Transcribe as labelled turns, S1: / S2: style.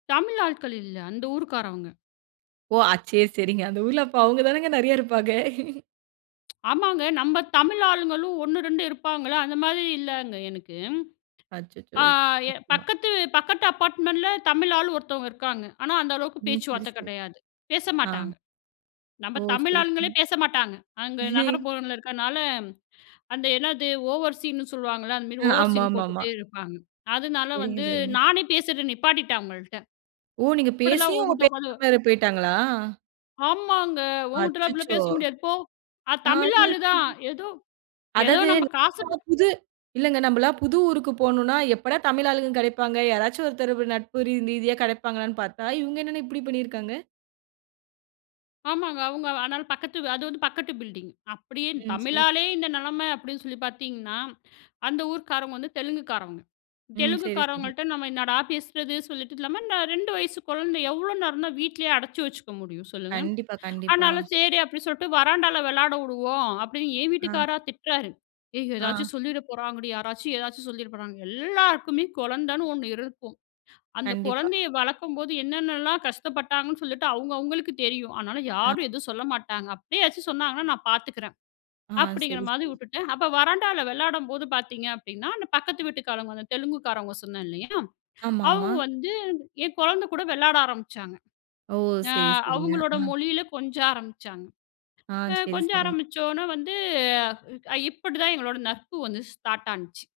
S1: தமிழ் ஆள்கள் இல்ல. அந்த ஊர்க்காரவங்க.
S2: ஓ! ஆச் சே சரிங்க. அந்த ஊர்ல அப்பா அவங்க தானங்க நறைய இருப்பாங்க.
S1: ஆமாங்க. நம்ம தமிழ் ஆளுங்களும் 1, 2 இருப்பாங்கல. அந்த மாதிரி இல்லங்க எனக்கு.
S2: அச்சச்சோ!
S1: ஆ எ
S2: [unintelligible]
S1: பக்கத்து பக்கத்து அபார்ட்மெண்ட்ல தமிழ் ஆளு ஒருத்தொங்க இருக்காங்க. ஆனா அந்த அளவுக்கு
S2: ம். சரி,
S1: பேச்சுவார்த்த
S2: சரி.
S1: கடையாது.
S2: ஆ.
S1: பேசமாட்டாங்க. நம்ம
S2: ஓ!
S1: தமிழ்
S2: சரி.
S1: ஆளுங்களே
S2: ம்.
S1: பேசமாட்டாங்க. அங்க நகரப்புரோல இருக்கனால, அந்த என்னது ஓவர் ஸீன்னு சொல்லுவாங்கல. அந்த மாரி ஓவர் ஸீன்னு
S2: ஆமாமாம்மா.
S1: போட்டுட்டு இருப்பாங்க. அதனால
S2: சரிங்க,
S1: வந்து
S2: சரிங்க.
S1: நானே பேசுறது நிப்பாட்டிட்டே அவங்கள்ட்ட.
S2: ஓ! நீங்கப்
S1: இப்டிலா
S2: பேசியும், அவங்க பேசாம
S1: [unintelligible]
S2: வேற போயிட்டாங்களா?
S1: ஆமாங்க. உன்கிட்டல அப்டிலா
S2: அச்சச்சோ!
S1: பேச முடியாது போ. ஆ
S2: ஆயோ.
S1: தமிழாளு தான். ஏதோ ஏதோ
S2: அதாது
S1: நம்ப காசுப்
S2: நம்மலா புது இல்லங்க நம்மலா புது ஊருக்குப் போணுனா எப்படா தமிழ் ஆளுக கடைப்பாங்க. யாராச்சு ஒருத்தர் ப நட்பு ரீதியா கடைப்பாங்களான்னு பாத்தா, இவங்க என்னன்னா இப்டி பண்ணிருக்காங்க?
S1: ஆமாங்க. அவங்க ஆனால பக்கத்து, அது வந்து பக்கத்து பில்டிங். அப்டியே
S2: ம். சரி, சரி.
S1: தமிழாலே இந்த நிலைமை அப்டின்னு சொல்லிப் பாத்தீங்கன்னா, அந்த ஊர்க்காரங்க வந்து தெலுங்கு காரவங்க.
S2: ம்.
S1: தெலுங்கு
S2: சரி, சரி.
S1: காரங்கள்ட்ட நம்ம என்னடா பேசுறது சொல்லிட்டு இல்லாம, இந்த 2 வயசு குழந்த எவ்ளோ நேரம் தான் வீட்லயே அடைச்சு வச்சுக்க முடியும் சொல்லுங்க.
S2: கண்டிப்பா, கண்டிப்பா.
S1: ஆனால செரி அப்டி சொல்லிட்டு, வராண்டால விளையாடவுடுவோ, அப்டின்னு என்
S2: ஆ.
S1: வீட்டுக்கார்ரா திட்டுறாரு. ஏய் எதாச்சு
S2: ஆ.
S1: சொல்லிறபோறாங்கடி. யாராச்சு எதாச்சு சொல்லிறபோறாங்க. "எல்லாருக்குமே குழந்தன்னு ஒன்னு இருக்கும். அந்தக்
S2: கண்டிப்பா.
S1: குழந்தையை வளக்கும் போது என்னென்னல்லா கஷ்டப்பட்டங்கணு சொல்லிட்டு, அவங்க அவங்களுக்கு தெரியும். அதனால
S2: ஆ.
S1: யாரும் எதுவும் சொல்லமாட்டாங்க. அப்டியே ஏதாச்சும் சொன்னாங்கனா, நான் பாத்துக்குறேன்"
S2: ஆ.
S1: அப்டிங்கற
S2: சரி,
S1: மாரி
S2: சரி.
S1: வுட்டுட்டேன். அப்போ வராண்டால விளையாடும்போது பாத்தீங்க அப்டின்னா, அந்தப் பக்கத்து வீட்டுக்காரங்க, தெலுங்கு காரங்க சொன்னே இல்லையா?
S2: ஆமாமா.
S1: அவங்க வந்து என் குழந்த கூட விளையாட ஆரம்பிச்சாங்க.
S2: ஓ!
S1: அ
S2: சரி, சரிங்க.
S1: அவங்களோட
S2: ஆ.
S1: மொழியில கொஞ்ச ஆரம்பிச்சாங்க.
S2: ஆ.
S1: அ
S2: சரி,
S1: கொஞ்ச
S2: சரி.
S1: ஆரம்பிச்சோன வந்து, அ இப்டி தான் எங்களோட நட்பு வந்து ஸ்டார்ட் ஆன்ச்சு.